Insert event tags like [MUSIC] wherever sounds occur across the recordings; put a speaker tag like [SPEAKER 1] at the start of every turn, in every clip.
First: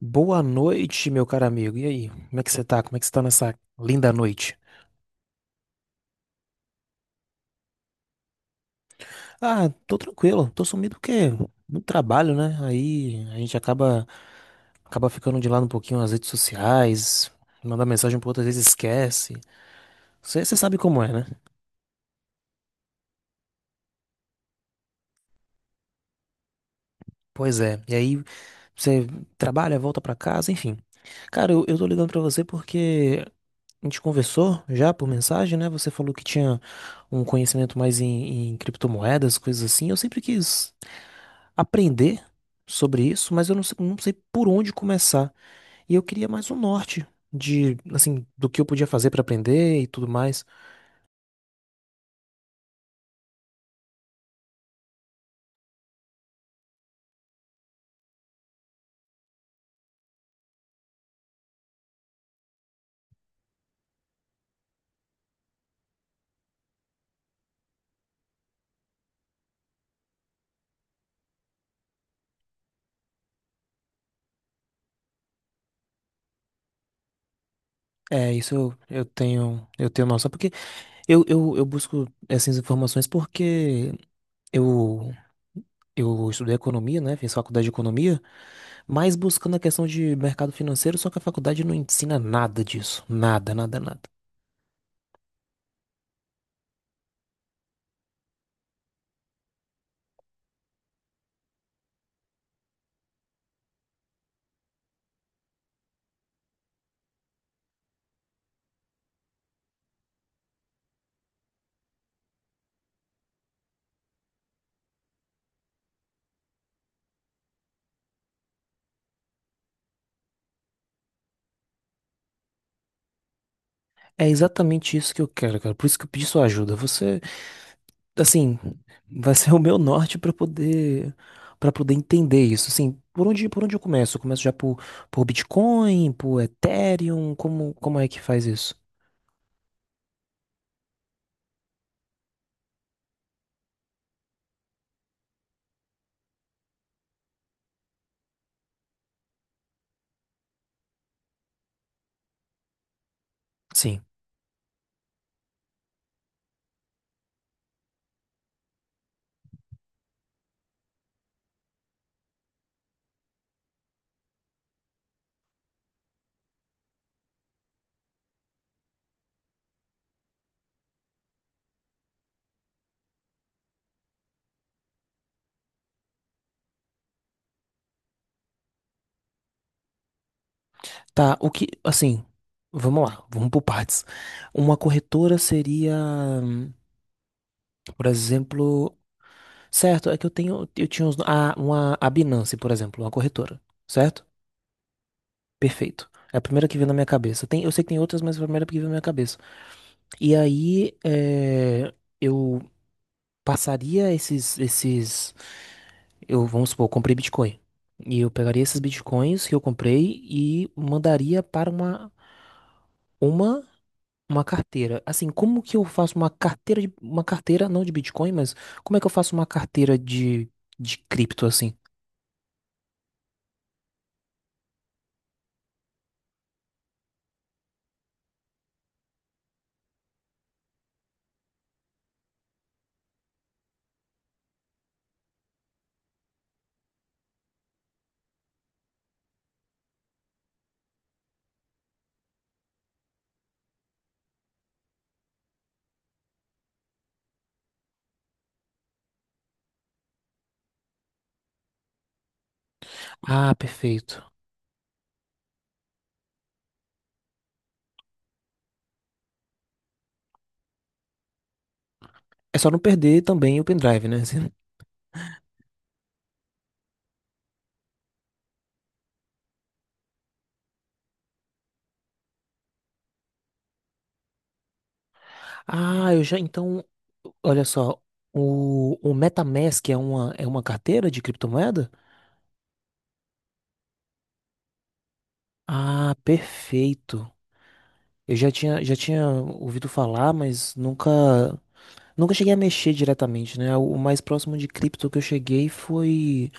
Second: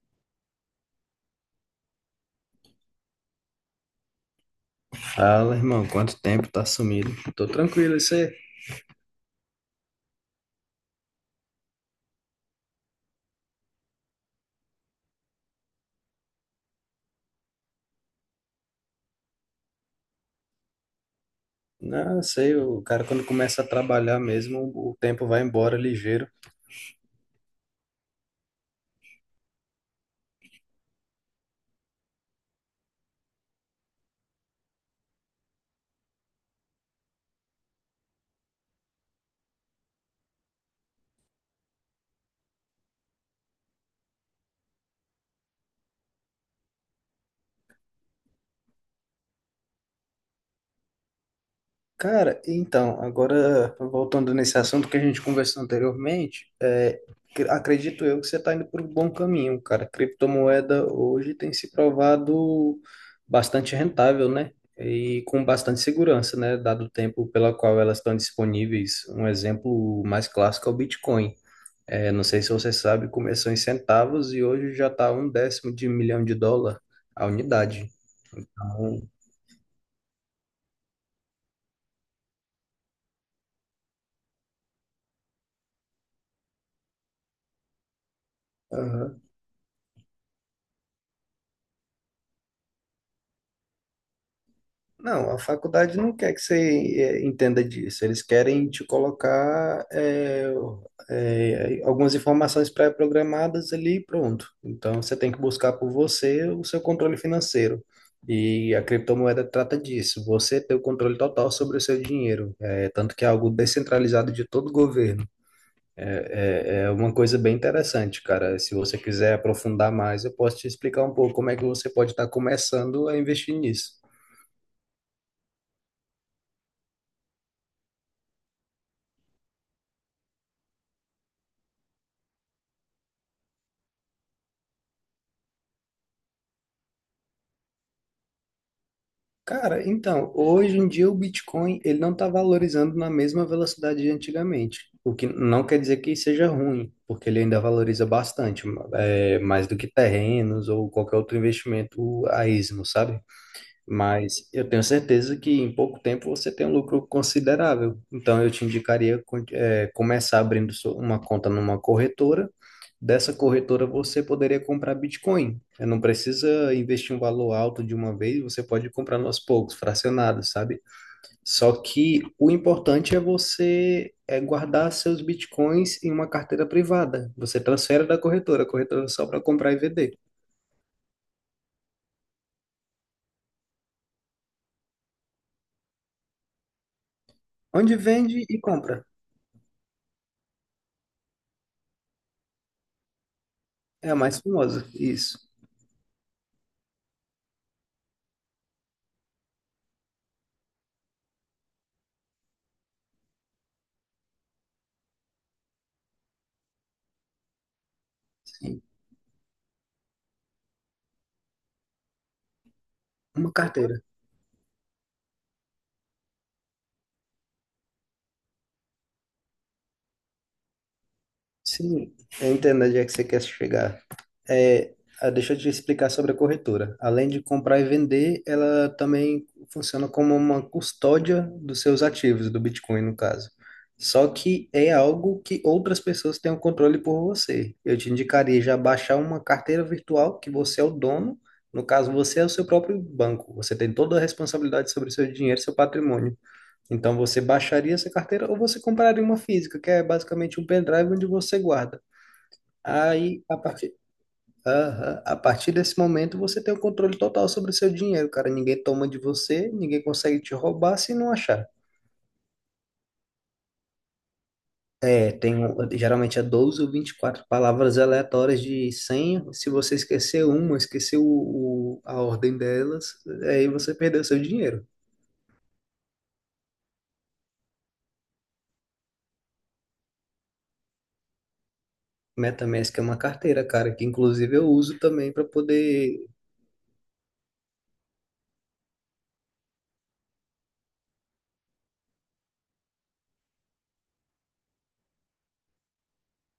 [SPEAKER 1] Boa noite, meu caro amigo. E aí? Como é que você tá? Como é que você tá nessa linda noite?
[SPEAKER 2] Fala, irmão, quanto tempo tá sumido? Tô tranquilo, isso aí.
[SPEAKER 1] Ah, tô tranquilo. Tô sumido porque muito trabalho, né? Aí a gente acaba ficando de lado um pouquinho nas redes sociais, manda mensagem pro outro, às vezes esquece. Você sabe como é, né?
[SPEAKER 2] Não, sei, o cara quando começa a trabalhar mesmo, o tempo vai embora ligeiro.
[SPEAKER 1] Pois é. E aí você trabalha, volta pra casa, enfim. Cara, eu tô ligando pra você porque a gente conversou já por mensagem, né? Você falou que tinha um conhecimento mais em criptomoedas, coisas assim. Eu sempre quis aprender sobre isso, mas eu não sei, não sei por onde começar. E eu queria mais um norte de, assim, do que eu podia fazer para aprender e tudo mais.
[SPEAKER 2] Cara, então, agora voltando nesse assunto que a gente conversou anteriormente, acredito eu que você tá indo por um bom caminho, cara. Criptomoeda hoje tem se provado bastante rentável, né? E com bastante segurança, né? Dado o tempo pela qual elas estão disponíveis. Um exemplo mais clássico é o Bitcoin. É, não sei se você sabe, começou em centavos e hoje já está um décimo de milhão de dólar a unidade.
[SPEAKER 1] É, isso
[SPEAKER 2] Então,
[SPEAKER 1] eu tenho noção, porque eu busco essas informações porque eu, eu estudei economia, né? Fiz faculdade de economia, mas
[SPEAKER 2] aham.
[SPEAKER 1] buscando a questão de mercado financeiro, só que a faculdade não ensina nada disso. Nada, nada, nada.
[SPEAKER 2] Não, a faculdade não quer que você entenda disso. Eles querem te colocar algumas informações pré-programadas ali, e pronto. Então você tem que buscar por você o seu controle financeiro. E a criptomoeda trata disso, você ter o controle total sobre o seu dinheiro. É, tanto que é algo descentralizado de todo o governo. É, é uma coisa bem interessante, cara. Se você quiser aprofundar mais, eu posso te explicar um pouco como é que você pode estar começando a investir nisso.
[SPEAKER 1] É exatamente isso que eu quero, cara. Por isso que eu pedi sua ajuda. Você assim, vai ser o meu norte para poder entender isso. Assim, por onde eu começo? Eu começo já por Bitcoin, por Ethereum, como como é que faz isso?
[SPEAKER 2] Cara, então, hoje em dia o Bitcoin ele não está valorizando na mesma velocidade de antigamente, o que não quer dizer que seja ruim, porque ele ainda valoriza bastante, é, mais do que terrenos ou qualquer outro investimento a esmo, sabe?
[SPEAKER 1] Sim.
[SPEAKER 2] Mas eu tenho certeza que em pouco tempo você tem um lucro considerável. Então eu te indicaria começar abrindo uma conta numa corretora. Dessa corretora você poderia comprar Bitcoin. Eh, não precisa investir um valor alto de uma vez, você pode comprar aos poucos, fracionados, sabe? Só que o importante é você guardar seus Bitcoins em uma carteira privada. Você transfere da corretora, a corretora é só para comprar e vender.
[SPEAKER 1] Tá, o que assim, vamos lá, vamos por partes. Uma corretora seria, hum,
[SPEAKER 2] Onde
[SPEAKER 1] por
[SPEAKER 2] vende e
[SPEAKER 1] exemplo,
[SPEAKER 2] compra.
[SPEAKER 1] certo, é que eu tenho eu tinha uns, a, uma a Binance, por exemplo, uma corretora,
[SPEAKER 2] É a
[SPEAKER 1] certo?
[SPEAKER 2] mais famosa, isso.
[SPEAKER 1] Perfeito. É a primeira que veio na minha cabeça. Tem, eu sei que tem outras, mas é a primeira que veio na minha cabeça. E aí, é, eu passaria esses, esses, eu, vamos supor, eu comprei Bitcoin. E eu pegaria esses Bitcoins que eu comprei e mandaria para
[SPEAKER 2] Uma
[SPEAKER 1] uma,
[SPEAKER 2] carteira.
[SPEAKER 1] uma carteira. Assim, como que eu faço uma carteira de, uma carteira não de Bitcoin, mas como é que eu faço uma carteira de cripto assim?
[SPEAKER 2] Sim, eu entendo onde é que você quer chegar. É, ah, deixa eu te explicar sobre a corretora. Além de comprar e vender, ela também funciona como uma custódia dos seus ativos, do Bitcoin, no caso. Só que é algo que outras pessoas têm o controle por você. Eu te indicaria já baixar uma carteira virtual que você é o dono. No caso, você é o seu próprio banco. Você tem toda a responsabilidade sobre o seu dinheiro, seu patrimônio. Então você baixaria essa carteira ou você compraria uma física, que é basicamente um pendrive onde você guarda. Aí,
[SPEAKER 1] Ah,
[SPEAKER 2] a partir,
[SPEAKER 1] perfeito.
[SPEAKER 2] aham. A partir desse momento, você tem o controle total sobre o seu dinheiro, cara. Ninguém toma de você, ninguém consegue te roubar se não achar.
[SPEAKER 1] É só não perder também o pendrive, né? [LAUGHS]
[SPEAKER 2] É, geralmente é 12 ou 24 palavras aleatórias de senha. Se você esquecer uma, esquecer a ordem delas, aí você perdeu seu dinheiro.
[SPEAKER 1] Ah, eu já, então, olha só, o MetaMask é uma carteira de criptomoeda?
[SPEAKER 2] MetaMask é uma carteira, cara, que inclusive eu uso também para
[SPEAKER 1] Ah,
[SPEAKER 2] poder...
[SPEAKER 1] perfeito. Eu já tinha ouvido falar, mas nunca, nunca cheguei a mexer diretamente, né? O mais próximo de cripto que eu cheguei foi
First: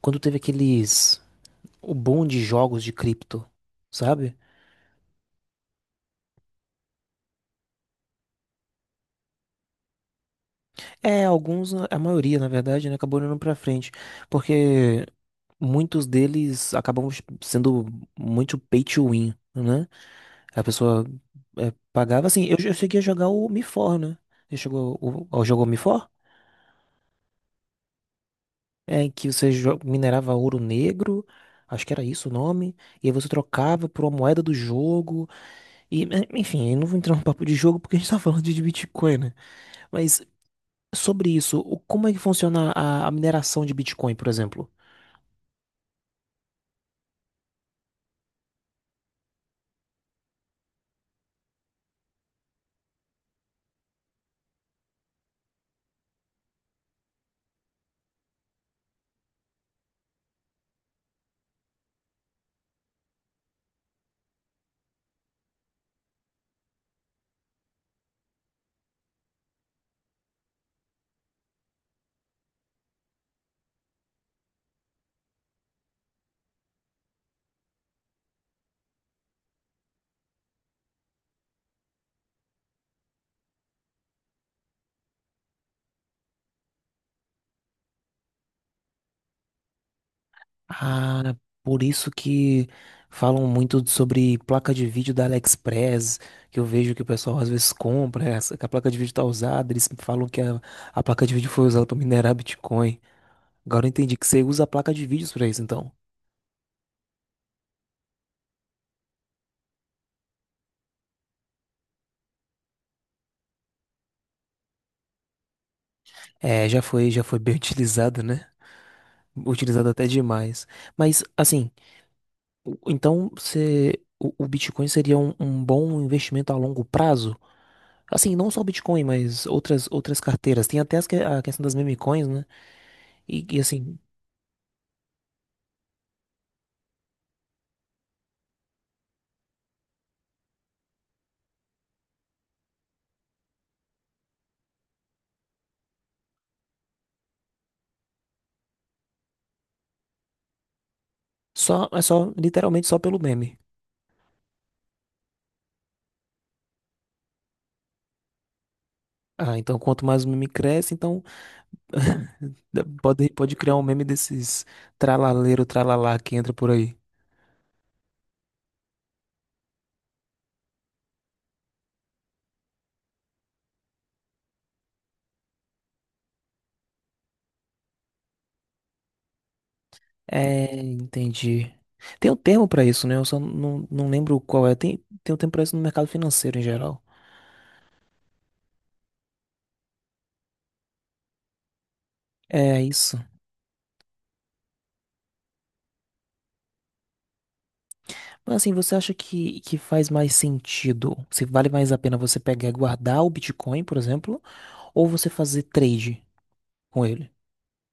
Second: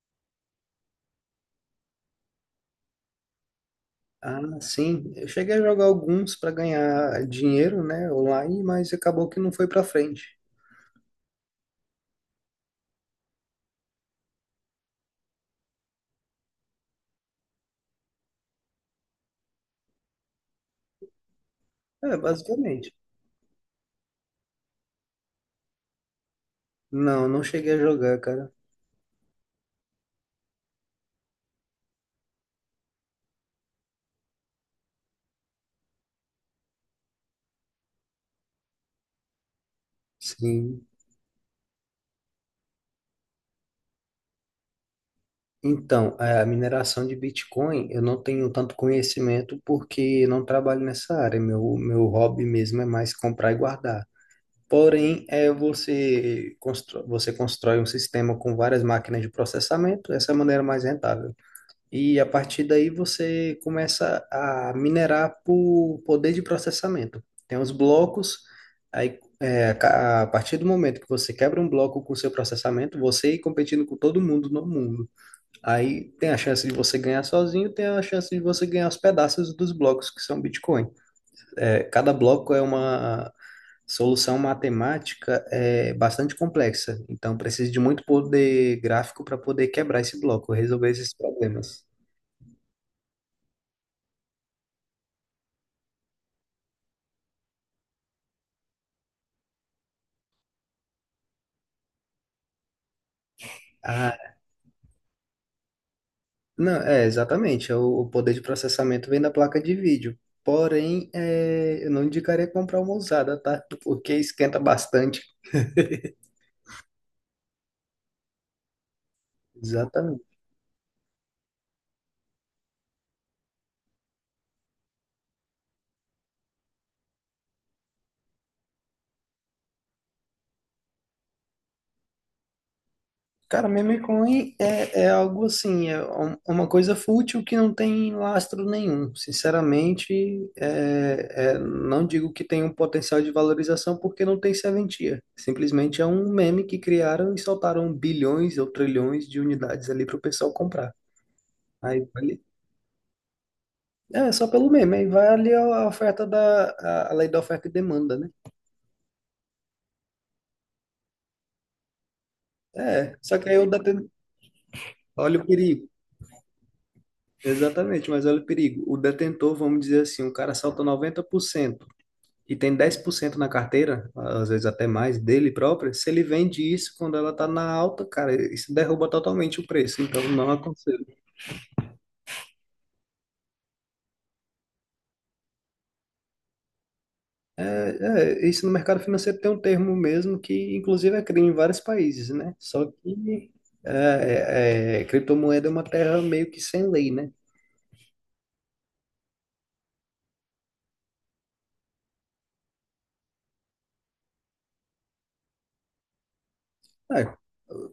[SPEAKER 1] quando teve aqueles, o boom de jogos de cripto, sabe?
[SPEAKER 2] Ah, sim. Eu cheguei a jogar alguns para ganhar dinheiro, né, online, mas acabou que não foi para frente.
[SPEAKER 1] É, alguns, a maioria, na verdade, né, acabou indo pra frente, porque muitos deles acabam sendo muito pay to win, né? A pessoa é,
[SPEAKER 2] É,
[SPEAKER 1] pagava assim, eu
[SPEAKER 2] basicamente.
[SPEAKER 1] cheguei a jogar o MIFOR, né? Você chegou, o, jogou o MIFOR?
[SPEAKER 2] Não, não cheguei a jogar, cara.
[SPEAKER 1] É, em que você jo- minerava ouro negro, acho que era isso o nome, e aí você trocava por uma moeda do jogo, e eh, enfim, eu não vou entrar no papo de jogo porque a gente tá falando de Bitcoin, né? Mas
[SPEAKER 2] Sim.
[SPEAKER 1] sobre isso, o- como é que funciona a mineração de Bitcoin, por exemplo?
[SPEAKER 2] Então, a mineração de Bitcoin, eu não tenho tanto conhecimento porque eu não trabalho nessa área. Meu hobby mesmo é mais comprar e guardar. Porém, é você constrói um sistema com várias máquinas de processamento, essa é a maneira mais rentável. E a partir daí você começa a minerar por poder de processamento. Tem os blocos, a partir do momento que você quebra um bloco com o seu processamento, você ir competindo com todo mundo no mundo. Aí tem a chance de você ganhar sozinho, tem a chance de você ganhar os pedaços dos blocos que são Bitcoin. É, cada bloco é uma solução matemática é bastante complexa, então precisa de muito poder gráfico para poder quebrar esse bloco, resolver esses
[SPEAKER 1] Ah, por
[SPEAKER 2] problemas.
[SPEAKER 1] isso que falam muito sobre placa de vídeo da AliExpress, que eu vejo que o pessoal às vezes compra, essa- que a placa de vídeo tá usada, eles falam que a placa de vídeo foi usada para minerar Bitcoin. Agora eu entendi
[SPEAKER 2] Ah,
[SPEAKER 1] que você usa a placa de vídeos para isso, então.
[SPEAKER 2] não, é, exatamente. É o poder de processamento vem da placa de vídeo. Porém, é, eu não indicaria comprar uma usada, tá? Porque esquenta bastante. [LAUGHS]
[SPEAKER 1] É, já foi bem [LAUGHS] utilizado, né? Utilizado até
[SPEAKER 2] Exatamente.
[SPEAKER 1] demais. Mas, assim, o- então você, o Bitcoin seria um, um bom investimento a longo prazo? Assim, não só o Bitcoin, mas outras, outras carteiras. Tem até as que- a questão das meme coins, né? E,
[SPEAKER 2] Cara,
[SPEAKER 1] assim,
[SPEAKER 2] meme coin é, é algo assim, uma coisa fútil que não tem lastro nenhum. Sinceramente, não digo que tem um potencial de valorização porque não tem serventia. Simplesmente é um meme que criaram e soltaram bilhões ou trilhões de unidades ali para o pessoal comprar.
[SPEAKER 1] só, é
[SPEAKER 2] Aí,
[SPEAKER 1] só,
[SPEAKER 2] vale
[SPEAKER 1] literalmente só pelo meme.
[SPEAKER 2] É, só pelo meme. Aí vale a oferta a lei da oferta e demanda, né?
[SPEAKER 1] Ah, então quanto mais o meme cresce, então [LAUGHS]
[SPEAKER 2] É,
[SPEAKER 1] pode,
[SPEAKER 2] só que
[SPEAKER 1] pode
[SPEAKER 2] aí o
[SPEAKER 1] criar um meme
[SPEAKER 2] detentor,
[SPEAKER 1] desses
[SPEAKER 2] olha o
[SPEAKER 1] tralaleiro,
[SPEAKER 2] perigo.
[SPEAKER 1] tralalá que entra por aí.
[SPEAKER 2] Exatamente, mas olha o perigo. O detentor, vamos dizer assim, o cara salta 90% e tem 10% na carteira, às vezes até mais, dele próprio. Se ele vende isso quando ela tá na alta, cara, isso derruba totalmente o preço. Então, não
[SPEAKER 1] É,
[SPEAKER 2] aconselho.
[SPEAKER 1] entendi. Tem um termo pra isso, né? Eu só não, não lembro qual é. Tem, tem um termo pra isso no mercado financeiro em geral.
[SPEAKER 2] Isso no mercado financeiro tem um termo mesmo que, inclusive, é crime em vários países, né?
[SPEAKER 1] É
[SPEAKER 2] Só
[SPEAKER 1] isso.
[SPEAKER 2] que criptomoeda é uma terra meio que sem lei, né?
[SPEAKER 1] Mas assim, você acha que faz mais sentido? Se vale mais a pena você pegar e guardar o Bitcoin, por exemplo, ou você fazer trade com
[SPEAKER 2] É,
[SPEAKER 1] ele?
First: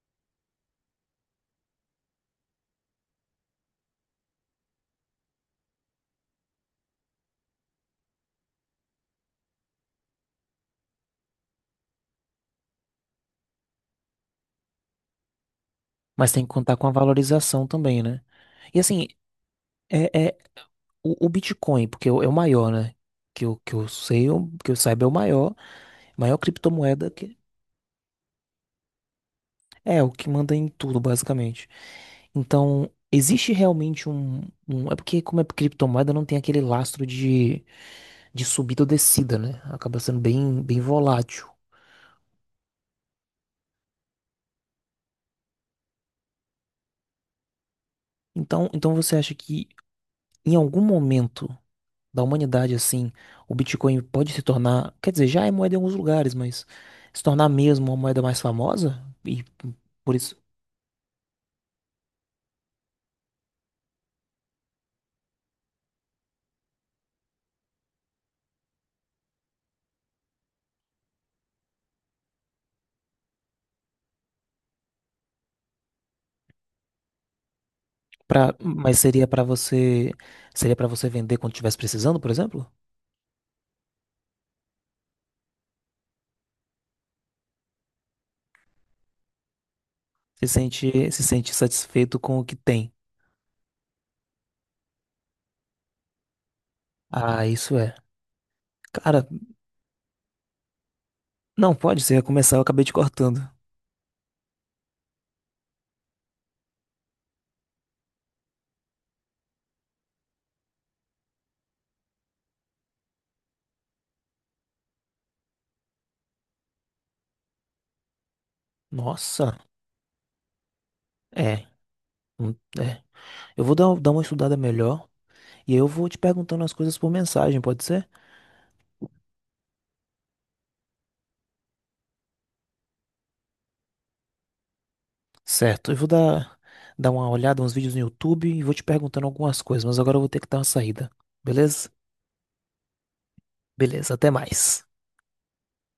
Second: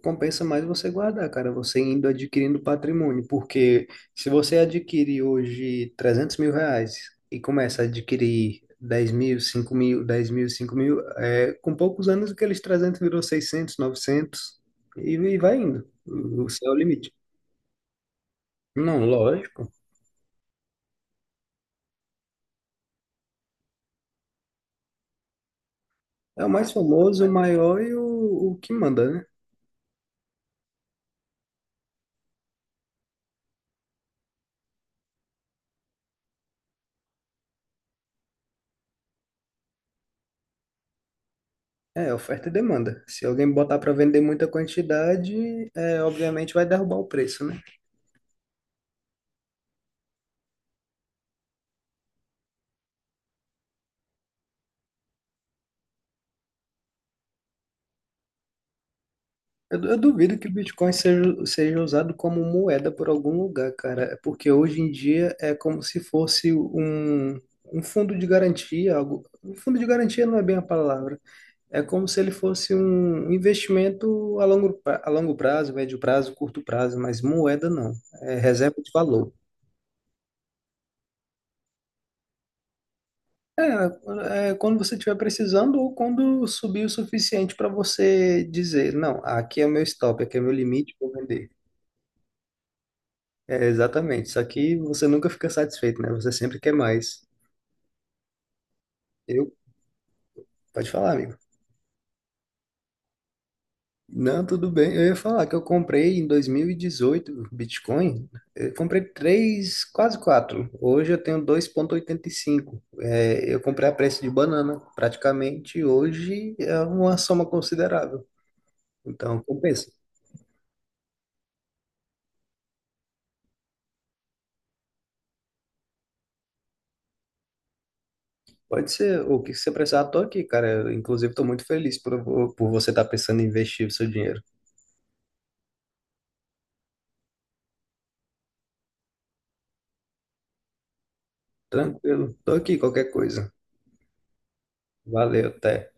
[SPEAKER 2] compensa mais você guardar, cara, você indo adquirindo patrimônio, porque se você adquirir hoje R$ 300.000 e começa a adquirir 10.000, 5.000, 10.000, 5.000, é, com poucos anos aqueles 300 virou 600, 900 e vai indo,
[SPEAKER 1] Mas tem
[SPEAKER 2] o
[SPEAKER 1] que
[SPEAKER 2] o céu é
[SPEAKER 1] contar
[SPEAKER 2] o
[SPEAKER 1] com a
[SPEAKER 2] limite.
[SPEAKER 1] valorização também, né? E
[SPEAKER 2] Não,
[SPEAKER 1] assim,
[SPEAKER 2] lógico,
[SPEAKER 1] é, é o Bitcoin, porque é o é o maior, né? Que eu sei, é o- que eu saiba é o maior, maior
[SPEAKER 2] é o mais
[SPEAKER 1] criptomoeda
[SPEAKER 2] famoso, o
[SPEAKER 1] que
[SPEAKER 2] maior e o que manda, né?
[SPEAKER 1] É, o que manda em tudo, basicamente. Então, existe realmente um, um- É porque, como é criptomoeda, não tem aquele lastro de subida ou descida, né? Acaba sendo bem, bem volátil.
[SPEAKER 2] É, oferta e demanda. Se alguém botar para vender muita quantidade, é, obviamente vai derrubar o preço, né?
[SPEAKER 1] Então, então, você acha que em algum momento da humanidade, assim, o Bitcoin pode se tornar. Quer dizer, já é moeda em alguns lugares, mas se tornar mesmo uma moeda mais famosa? E
[SPEAKER 2] Eu
[SPEAKER 1] por isso.
[SPEAKER 2] duvido que o Bitcoin seja usado como moeda por algum lugar, cara. É porque hoje em dia é como se fosse um, um fundo de garantia, algo. Um fundo de garantia não é bem a palavra. É como se ele fosse um investimento a longo prazo, médio prazo, curto prazo, mas moeda não. É
[SPEAKER 1] Pra,
[SPEAKER 2] reserva de
[SPEAKER 1] mas seria
[SPEAKER 2] valor.
[SPEAKER 1] pra você. Seria para você vender quando estivesse precisando, por exemplo?
[SPEAKER 2] É, é quando você estiver precisando ou quando subir o suficiente para você dizer, não, aqui é o meu stop, aqui é o
[SPEAKER 1] Se
[SPEAKER 2] meu limite, vou
[SPEAKER 1] sente, se
[SPEAKER 2] vender.
[SPEAKER 1] sente satisfeito com o que tem.
[SPEAKER 2] É, exatamente. Só que você nunca fica satisfeito, né? Você sempre quer mais.
[SPEAKER 1] Ah, isso é. Cara,
[SPEAKER 2] Eu, pode falar, amigo.
[SPEAKER 1] não pode, se começar eu acabei te cortando.
[SPEAKER 2] Não, tudo bem. Eu ia falar que eu comprei em 2018 Bitcoin. Eu comprei três, quase quatro. Hoje eu tenho 2,85. É, eu comprei a preço de banana, praticamente. Hoje é uma soma considerável. Então,
[SPEAKER 1] Nossa,
[SPEAKER 2] compensa.
[SPEAKER 1] é. hum, É. Eu vou dar, dar uma estudada melhor e aí eu vou te perguntando as coisas por mensagem, pode ser?
[SPEAKER 2] Pode ser. O que você precisar, tô aqui, cara. Eu, inclusive, estou muito feliz por você estar pensando em investir o seu dinheiro.
[SPEAKER 1] Certo, eu vou dar, dar uma olhada, uns vídeos no YouTube e vou te perguntando algumas coisas, mas agora eu vou ter que dar uma saída. Beleza?
[SPEAKER 2] Tranquilo. Tô aqui, qualquer coisa.
[SPEAKER 1] Beleza, até mais.
[SPEAKER 2] Valeu, até.